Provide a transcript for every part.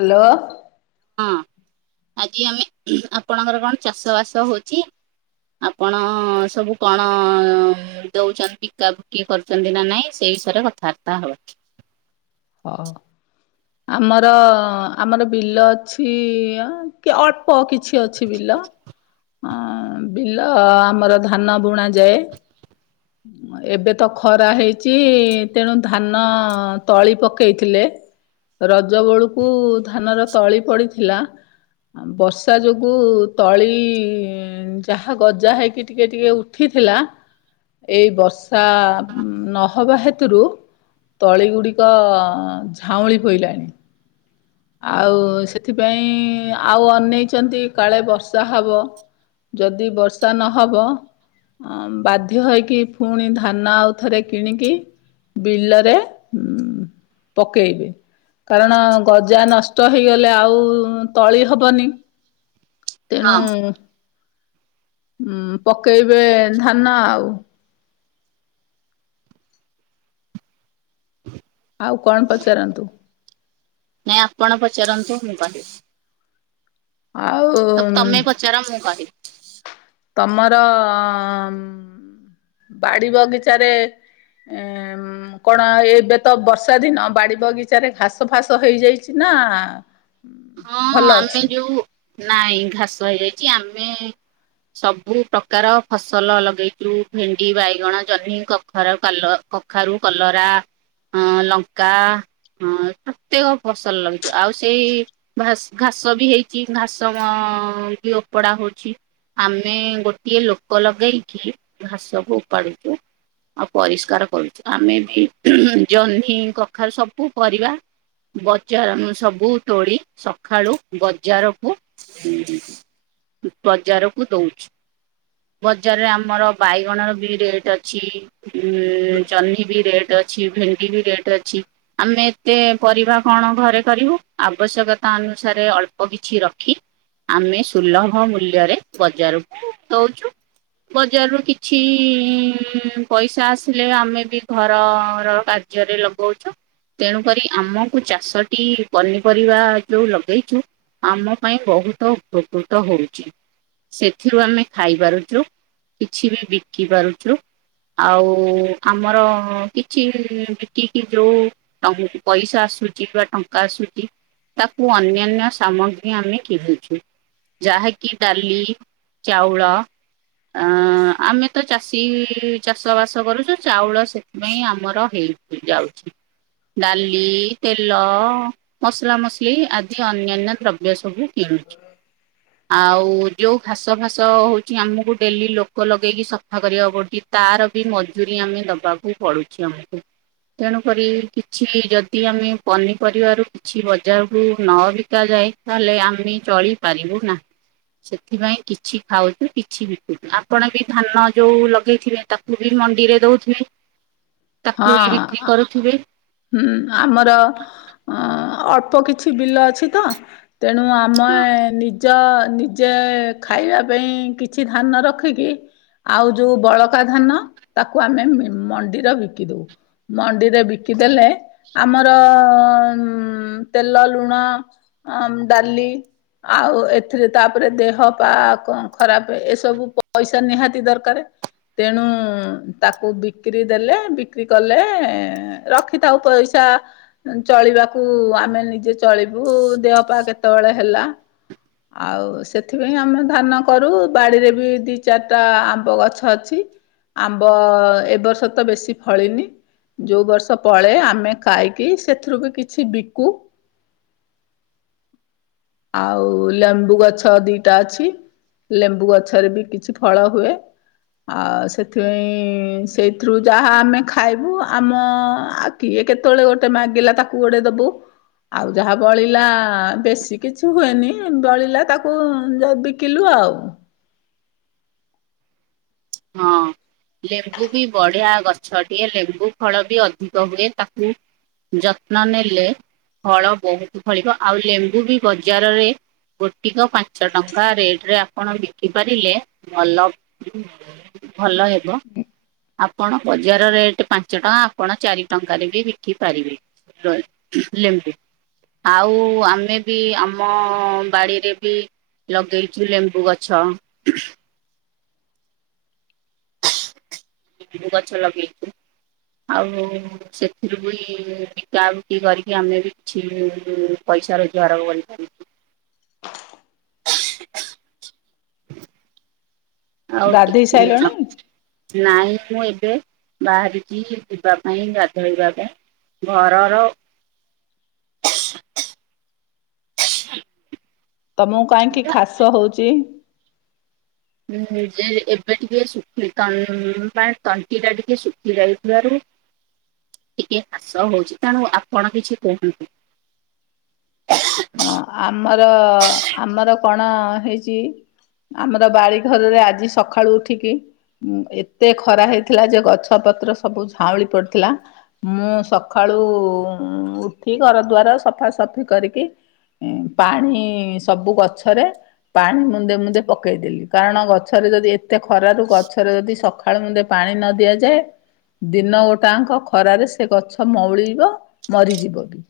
Hello. ହଁ ଆଜି ଆମେ ଆପଣଙ୍କର କଣ ଚାଷ ବାସ ହଉଛି। ଆପଣ ସବୁ କଣ ଦଉଛନ୍ତି ବିକା ବୁକି କରୁଛନ୍ତି ନା ନାଇଁ ସେ ଏ ବିଷୟରେ କଥାବାର୍ତ୍ତା ହେବା। ହୋଉ। ଆମର ଆମର ବିଲ ଅଛି। କି ଅଳ୍ପ କିଛି ଅଛି ବିଲ। ବିଲ ଆମର ଧାନ ବୁଣା ଯାଏ। ଏବେ ତ ଖରା ହେଇଛି ତେଣୁ ଧାନ ତଳି ପକେଇଥିଲେ। ରଜ ବେଳକୁ ଧାନର ତଳି ପଡିଥିଲା। ବର୍ଷା ଯୋଗୁଁ ତଳି ଯାହା ଗଜା ହେଇକି ଟିକେ ଟିକେ ଉଠି ଥିଲା। ଏଇ ବର୍ଷା ନହେବା ହେତୁରୁ ତଳି ଗୁଡିକ ତ ଝାଉଁଳି ପଇଲାଣି। ଆଉ ସେଥିପାଇଁ ଆଉ ଅନେଇଛନ୍ତି କାଳେ ବର୍ଷା ହବ। ଯଦି ବର୍ଷା ନହବ ଅ ବାଧ୍ୟ ହେଇକି ପୁଣି ଧାନ ଆଉ ଥରେ କିଣିକି ବିଲରେ ଉଁ ପକେଇବେ। କାରଣ ଗଜା ନଷ୍ଟ ହେଇଗଲେ ଆଉ ତଳି ହବନି। ତେଣୁ ହଁ ହଁ ପକେଇବେ ଧାନ ଆଉ। ଆଉ କଣ ପଚାରନ୍ତୁ? ନାଇଁ ଆପଣ ପଚାରନ୍ତୁ ମୁଁ କହିବି। ତ ତମେ ଆଉ ପଚାର ମୁଁ କହିବି। ତମର ବାଡି ବଗିଚାରେ ଏଁ କଣ ଏବେ ତ ବର୍ଷା ଦିନ, ବାଡି ବଗିଚାରେ ଘାସ ଫାସ ହେଇଯାଇଛି ନା। ହଁ ଭଲ ଆମେ ଅଛି? ଯୋଉ ନାଇଁ ଘାସ ହେଇଯାଇଛି ଆମେ ଏ [unintelligible] ସବୁ ପ୍ରକାର ଫସଲ ଲଗେଇଥିଲୁ। ଭେଣ୍ଡି, ବାଇଗଣ, ଜହ୍ନି, କଖାରୁ, କଲ କଖାରୁ କଲରା। ହଁ ଲଙ୍କା ହଁ ପ୍ରତ୍ୟେକ ଫସଲ ଲଗେଇଥିଲୁ। ଆଉ ସେଇ ଘାସ୍ ଘାସ ବି ହେଇଛି। ଘାସ ମ ବି ଓପଡା ହଉଛି। ଆମେ ଗୋଟିଏ ଲୋକ ଲଗେଇକି ଘାସକୁ ଉପାଡୁଛୁ। ଆଉ ପରିଷ୍କାର କରୁଛୁ ଆମେ ବି ଜହ୍ନି, କଖାରୁ ସବୁ ପରିବା। ବଜାର ମୁଁ ସବୁ ତୋଳି ସକାଳୁ ବଜାରକୁ ବଜାରକୁ ଦଉଛୁ। ବଜାରରେ ଆମର ବାଇଗଣର ବି ରେଟ୍ ଅଛି। ଉଁ ଜହ୍ନି ବି ରେଟ୍ ଅଛି। ଭେଣ୍ଡି ବି ରେଟ୍ ଅଛି। ଆମେ ଏତେ ପରିବା କଣ ଘରେ କରିବୁ ଆବଶ୍ୟକ ତା ଅନୁସାରେ ଅଳ୍ପ କିଛି ରଖି ଆମେ ସୁଲଭ ମୂଲ୍ୟରେ ବଜାରକୁ ଦଉଛୁ। ବଜାରରୁୁ କିଛି ପଇସା ଆସିଲେ ଆମେ ବି ଘରର କା ର୍ଯ୍ୟରେ ଲଗଉଛୁ। ତେଣୁକରି ଆମକୁ ଚାଷଟି ପନିପରିବା ଯୋଉ ଲଗେଇଛୁ ଆମ ପାଇଁ ବହୁତ ଉପକୃତ ହଉଛି। ସେଥିରୁ ଆମେ ଖାଇପାରୁଛୁ କିଛି ବି ବିକି ପାରୁଛୁ। ଆଉ ଆମର କିଛି ବିକିକି ଯୋଉ ଟ ପଇସା ଆସ ଆସୁଛି ବା ଟଙ୍କା ଆସୁଛି ତାକୁ ଅନ୍ୟାନ୍ୟ ସାମଗ୍ରୀ ଆମେ କିଣୁଛୁ। ଯାହା କିି ଡାଲି, ଚାଉଳ ଅଁ ଆମେ ତ ଚାଷୀ ଚାଷ ବାସ କରୁଛୁ। ଚାଉଳ ସେଥିପାଇଁ ଆମର ହେଇ ଯାଉଛି। ଡାଲି, ତେଲ, ମସଲା ମସଲି ଆଦି ଅନ୍ୟାନ୍ୟ ଦ୍ରବ୍ୟ ସବୁ କିଣୁଛୁ। ଆଉ ଯୋଉ ଘାସ ଫାସ ହଉଛି ଆମକୁ ଡେଲି ଲୋକ ଲଗେଇକି ସଫା କରିବାକୁ ପଡୁଛି। ତାର ବି ମଜୁୁରୀ ଆମେ ଦବାକୁ ପଡୁଛି ଆମକୁ। ତେଣୁକରି କିଛି ଯଦି ଆମେ ପନିପରିବାରୁ କିଛି ବଜାରକୁ ନବିକା ଯାଏ, ତାହଲେ ଆମେ ଚଳି ପାରିବୁ ନାହିଁ। ସେଥିପାଇଁ କିଛି ଖାଉଛୁ କିଛି ବିକୁନୁ ଆପଣ ବି ଧାନ ଯୋଉ ଲଗେଇଥିବେ ତାକୁ ବି ମଣ୍ଡିରେ ଦଉଥିବେ? ତାକୁ ହଁ ବି ବିକ୍ରି କରୁଥିବେ ହୁଁ ଆମର ଅଁ ଅଳ୍ପ କିଛି ବିଲ ଅଛି ତ ତେଣୁ ଆମେ ହଁ ନି ନିଜ ନିଜେ ଖାଇବା ପାଇଁ କିଛି ଧାନ ରଖିକି ଆଉ ଯୋଉ ବଳକା ଧାନ ତାକୁ ଆମେ ମଣ୍ଡିର [unintelligible] ମଣ୍ଡିରେ ବିକିଲେ ଆମ ତେଲ ଲୁଣ ହଁ ଆଁ ଡାଲି ଆଉ ଏଥିରେ ତାପରେ ଦେହ ପା କ ଖରାପ ଏସବୁ ପଇସା ନିହାତି ଦରକାରେ ତେଣୁ ତାକୁ ବିକ୍ରି ଦେଲେ ବିକ୍ରି କଲେ ରଖିଥାଉ ପଇସା ଚଳିବାକୁ ଆମେ ନିଜେ ଚଳେଇ [unintelligible] ବୁ ଦେହପା କେତେବେଳେ ହେଲା ଆଉ ସେଥିପାଇଁ ଆମେ ଧାନ କରୁ ବାଡିରେ ବି ଦି ଚାରିଟା ଆମ୍ବ ଗଛ ଅଛି ଆମ୍ବ ଏ ବର୍ଷ ତ ବେଶୀ ଫଳିନି ଯୋଉ ବର୍ଷ ଫଳେ ଆମେ ଖାଇକି ସେଥିରୁ ବି କିଛି ବିକୁ [inaudible] ଆଉ ଲେମ୍ବୁ ଗଛ ଦିଟା ଅଛି ଲେମ୍ବୁ ଗଛରେ ବି କିଛି ଫଳ ହୁଏ। ଆ ସେଥିପାଇଁ ସେଇଥିରୁ ଯା ଆ ଆମେ ଖାଇବୁ ଆମ ଆ କିଏ କେତେବେଳେ ଗୋଟେ ମାଗିଲା ତାକୁ ଗୋଟେ ଦବୁ ଆଉ ଯାହା ବଳିଲା ବେଶୀ କିଛି ହୁଏନି ବଳିଲା ତାକୁ ବିକିଲୁ। ଆଉ। ହଁ। ଲେମ୍ବୁ ବି ବଢିଆ ଗଛଟିଏ ଲେମ୍ବୁ ଫଳ ବି ଅଧିକ ହୁଏ ତାକୁ ଯତ୍ନ ନେଲେ ଫଳ ବହୁତ ଫଳିବ ଆଉ ଲେମ୍ବୁ ବି ବଜାରରେ ଗୋଟିକ ପାଞ୍ଚ ଟଙ୍କା ରେଟରେ ଆପଣ ବିକିପାରିଲେ ଭଲ। ଭଲ ହେବ। ଆପଣ ବଜାର ରେଟ ପାଞ୍ଚ ଟଙ୍କା ଆପଣ ଚାରି ଟଙ୍କାରେ ବି ବିକି ପାରିବେ। ର ହି ଲେମ୍ଵୁ। ଆଉ ଆମେ ବି ଆମ ବାଡିରେ ବି ଲଗେଇଛୁ ଲେମ୍ବୁ ଗଛ ଲେମ୍ଵୁ ଗଛ ଲଗେଇଚୁ। ଆଉ ସେଥିରୁ ବି ବିକା ବିକି କରିକି ଆମେ ବି କିଛି ପଇସା ରୋଜଗାର କରୁ। [inaudible] ଆଉ ଗାଧେଇ ଟିକେ ନା ସାଇଲଣି ନାଇଁ। ମୁଁ ଏବେ ବାହାରିକି ଯିବା ପାଇଁ ଗାଧୋଇବା ପାଇଁ ଘରର [inaudible] [inaudible] ତମକୁ କାହିଁକି ଖାସ ହଉଚି? ଉଁ ଯେ ଏବେ ଟିକେ ଶୁଖି ମାନ ତଣ୍ଟି ଟା ଟିକେ ଶୁଖି ଯାଇଥିବାରୁ ଟିକେ କାସ ହଉଚି, ତେଣୁ ଆପଣ କିଛି କୁହନ୍ତୁ? ହଁ ଆମର ଆମର କଣ ହେଇଚି ଆମର ବାଡିଘରରେ ଆଜି ସକାଳୁ ଉଠିକି ଉଁ ଏତେ ଖରା ହେଇଥିଲା ଯେ ଗଛ ପତ୍ର ସବୁ ଝାଉଁଳି ପଡିଥିଲା ମୁଁ ସକାଳ ଆଳୁ ଉଠି ଘର ଦୂଆାର ସଫାସଫି କରିକି ଏ ପାଣି ସବୁ ଗଛରେ ପାଣି ମୁନ୍ଦେ ମୁନ୍ଦେ ପକେଇଦେଲି କାରଣ ଗଛରେ ଯଦି ଏତେ ଖରାରୁ ଗଛରେ ଯଦି ସକାଳୁ ମୁନ୍ଦେ ପାଣି ପାଣି ନ ଦିଆଯାଏ ଦିନ ଗୋଟାଙ୍କ ଖରାରେ ସେ ଗଛ ମଉଳିବ ମରିଯିବ ବି।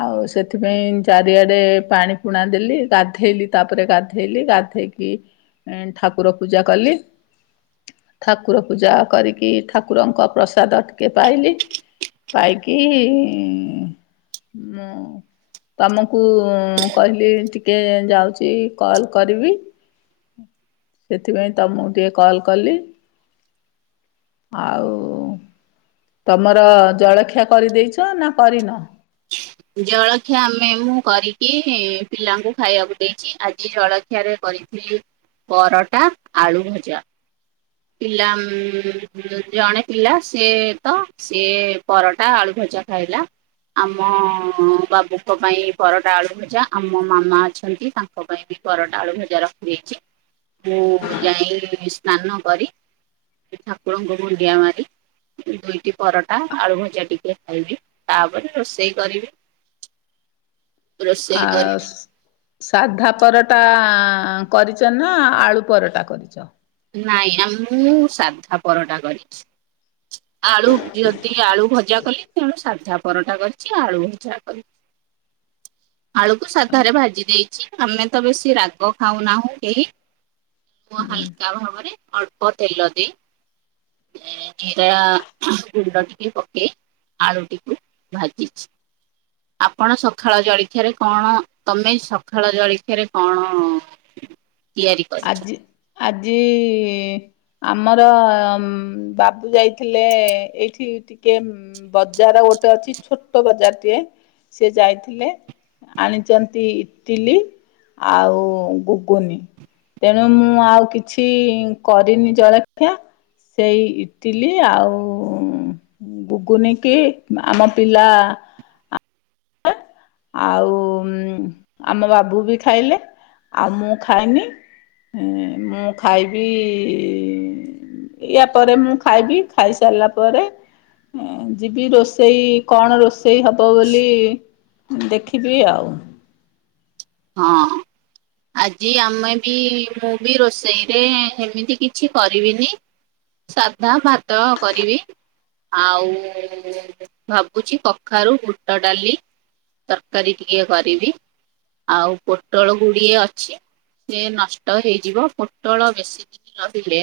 ଆଉ ସେଥିପାଇଁ ଏମିତ୍‌ ଚାରିଆଡେ ପାଣି ପୁଣା ଦେଲି ଗାଧେଇଲି ତାପରେ ଗାଧେଇଲି ଗାଧେଇକି ଏ ଠାକୁର ପୂଜା କଲି। ଠାକୁର ପୂଜା କରିକି ଠାକୁରଙ୍କ ପ୍ରସାଦ ଟିକେ ପାଇଲି। ପାଇକି ମୁଁ ତମକୁ କହିଲି ଟିକେ ଯାଉଚି କଲ୍ କରିବି। ସେଥିପାଇଁ ତମକୁ ଟିକେ କଲ୍ କଲି। ଆଉ ତମର ଜଳଖିଆ କରିଦେଇଚ ନା କରିନ? ଜଳଖିଆ ଆମେ ମୁଁ କରିକି ପିଲାଙ୍କୁ ଖାଇବାକୁ ଦେଇଛି ଆଜି ଜଳଖିଆରେ କରିଥିଲି ପରଟା ଆଳୁ ଭଜା। ପିଲା ଉଁ ଜଣେ ପିଲା ସିଏ ତ ସିଏ ପରଟା ଆଳୁ ଭଜା ଖାଇଲା ଆମ ବାବୁଙ୍କ ପାଇଁ ପରଟା ଆଳୁ ଭଜା ଆମ ମାମା ଅଛନ୍ତି ତାଙ୍କ ପାଇଁ ବି ପରଟା ଆଳୁ ଭଜା ର ରଖିଦେଇଚି ମୁଁ ଯାଇ ସ୍ନାନ କରି ସେ ଠାକୁରଙ୍କୁ ଭୁଣ୍ଡିଆ ମାରି ଦୁଇଟି ପରଟା ଆଳୁ ଭଜା ଟିକେ ଖାଇବି ତାପରେ ରୋଷେଇ କରିବି। ରୋଷେଇ ଆଉ କରିବି ସାଧା ପରଟା ଆଁ ଆଁ କରିଛ ନା ଆଳୁ ପରଟା କରିଛ? ନାଇଁ ନା ଆମ୍ ମୁଁ ସାଧା ପରଟା କରିଛି। ଆଳୁ ଯଦି ଆଳୁ ଭଜା କଲି ତେଣୁ ସାଧା ପରଟା କରିଛି ଆଳୁ ଭଜା କରିଛି ଆଳୁକୁ ସାଧାରେ ଭାଜି ଦେଇଛି। ଆମେ ତ ବେଶୀ ରାଗ ଖାଉନାହୁଁ କେହି। ହୁଁ। ଭଲ ଭାବରେ ଅଳ୍ପ ତେଲ ଦେଇ [unintelligible] ପକେଇ ଆଳୁଟିକୁ ଭାଜିଛି। ଆପଣ ସକାଳ ଜଳଖିଆରେ କଣ ତମେ ସକାଳ ଜଳଖିଆରେ କଣ ହୁଁ। ଆଜି ଆଜି ଇ ଆମର ବାବୁ ଯାଇଥିଲେ ଏଇଠି ଟିକେ ବଜାର ଗୋ ଗୋଟେ ଅଛି ଛୋଟ ବଜାରଟିଏ ସେ ଯାଇଥିଲେ। ଆଣିଛନ୍ତି ଇଟିଲି ଆଉ ଗୁଗୁନି। ତେଣୁ ମୁଁ ଆଉ କିଛି କରିନି ଜଳଖିଆ। ସେଇ ଇଟିଲି ଆଉ ଗୁଗୁନ କିି ଆମ ପିଲା ଆଉ ଆମ ବାବୁ ବି ଖାଇଲେ ଆଉ ମୁଁ ଖାଏନି ହ ମୁଁ ଖାଇବି ୟା ପରେ ମୁଁ ଖାଇବି ଖାଇ ସାରିଲା ପରେ ଯିବି ରୋଷେଇ କଣ ରୋଷେଇ ସେଇ ହେବ ବୋଲି ଦେଖିବି ଆଉ। ହଁ। ଆଜି ଆମେ ବି ମୁଁ ବି ରୋଷେଇରେ ଏମିତି କିଛି କରିବିନି। ସାଧା ଭାତ କରିବି। ଆଉ ଭାବୁଛି କଖାରୁ ବୁଟ ଡାଲି ତରକାରୀ ଟିକେ କରିବି ଆଉ ପୋଟଳ ଗୁଡିଏ ଅ ଛି ସେ ନଷ୍ଟ ହେଇଯିବ ପୋଟଳ ବେଶୀ ଦିନ ରହିଲେ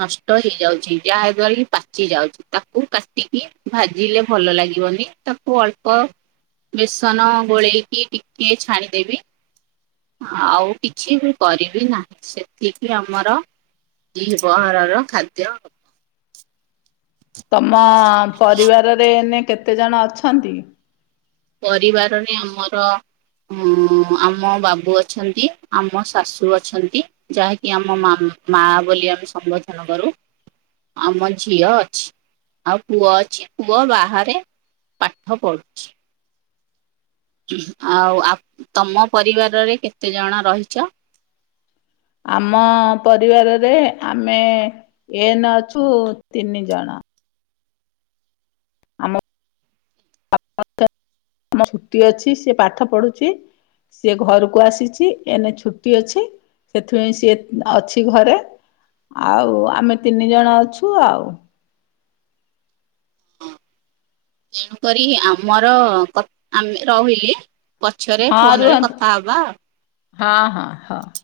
ନଷ୍ଟ ହେଇଯାଉଛି। ଯାହା ଦ୍ଵାରା କି ପାଚି ଯାଉଛି ତାକୁ କାଟିକି ଭାଜିଲେ ଭଲ ଲା ଲାଗିବନି ତାକୁ ଅଳ୍ପ ବେସନ ଗୋଳେଇକି ଟିକେ ଛାଣିଦେବି। ଆଉ କିଛି ବି କରିବି ନାହିଁ ସେତିକି ଆମର। ଦ୍ଵି ପ୍ରହରର ଖାଦ୍ୟ ଆଉ। ତମ ପରିବାରରେ ଏଇନେ କେତେ ଜଣ ଅଛନ୍ତି? ପରିବାରରେ ଆମର ହୁଁ ଆମ ବାବୁ ଅଛନ୍ତି ଆମ ଶାଶୁ ଅଛନ୍ତି ଯାହାକି ଆମ ମାମା। ମା ବୋଲି ଆମେ ସମ୍ଭୋଧନ କରୁ। ଆମ ଝିଅ ଅଛି ଆଉ ପୁଅ ଅଛି ପୁଅ ବାହାରେ ପାଠ ପଢ଼ୁଛି। ଆଉ ଆପ୍ ତମ ପରିବାରରେ କେତେ ଜଣ ରହିଛ? ଆମ ପରିବାରରେ ଆମେ ଏଇନେ ଅଛୁ ତିନି ଜଣ। ଆମ [inaudible] ଆମ ସ୍ମୃତି ଅଛି ସେ ପାଠ ପଢ଼ୁଚି। ସିଏ ଘରୁକୁ ଆସିଛି ଏଇନେ ଛୁଟି ଅଛି। ସେଥିପାଇଁ ସିଏ ଅଛି ଘରେ ଆଉ ଆମେ ତିନି ଜଣ ଅଛୁ ଆଉ। ହଁ ତେଣୁ କରି ଆମର ଆମେ ରହିଲେ ପଛରେ ହଁ ଫୋନ୍ ରେ ରୁହନ୍ତୁ କଥା ହବା ହଁ ହଁ ହଁ। ଆଉ।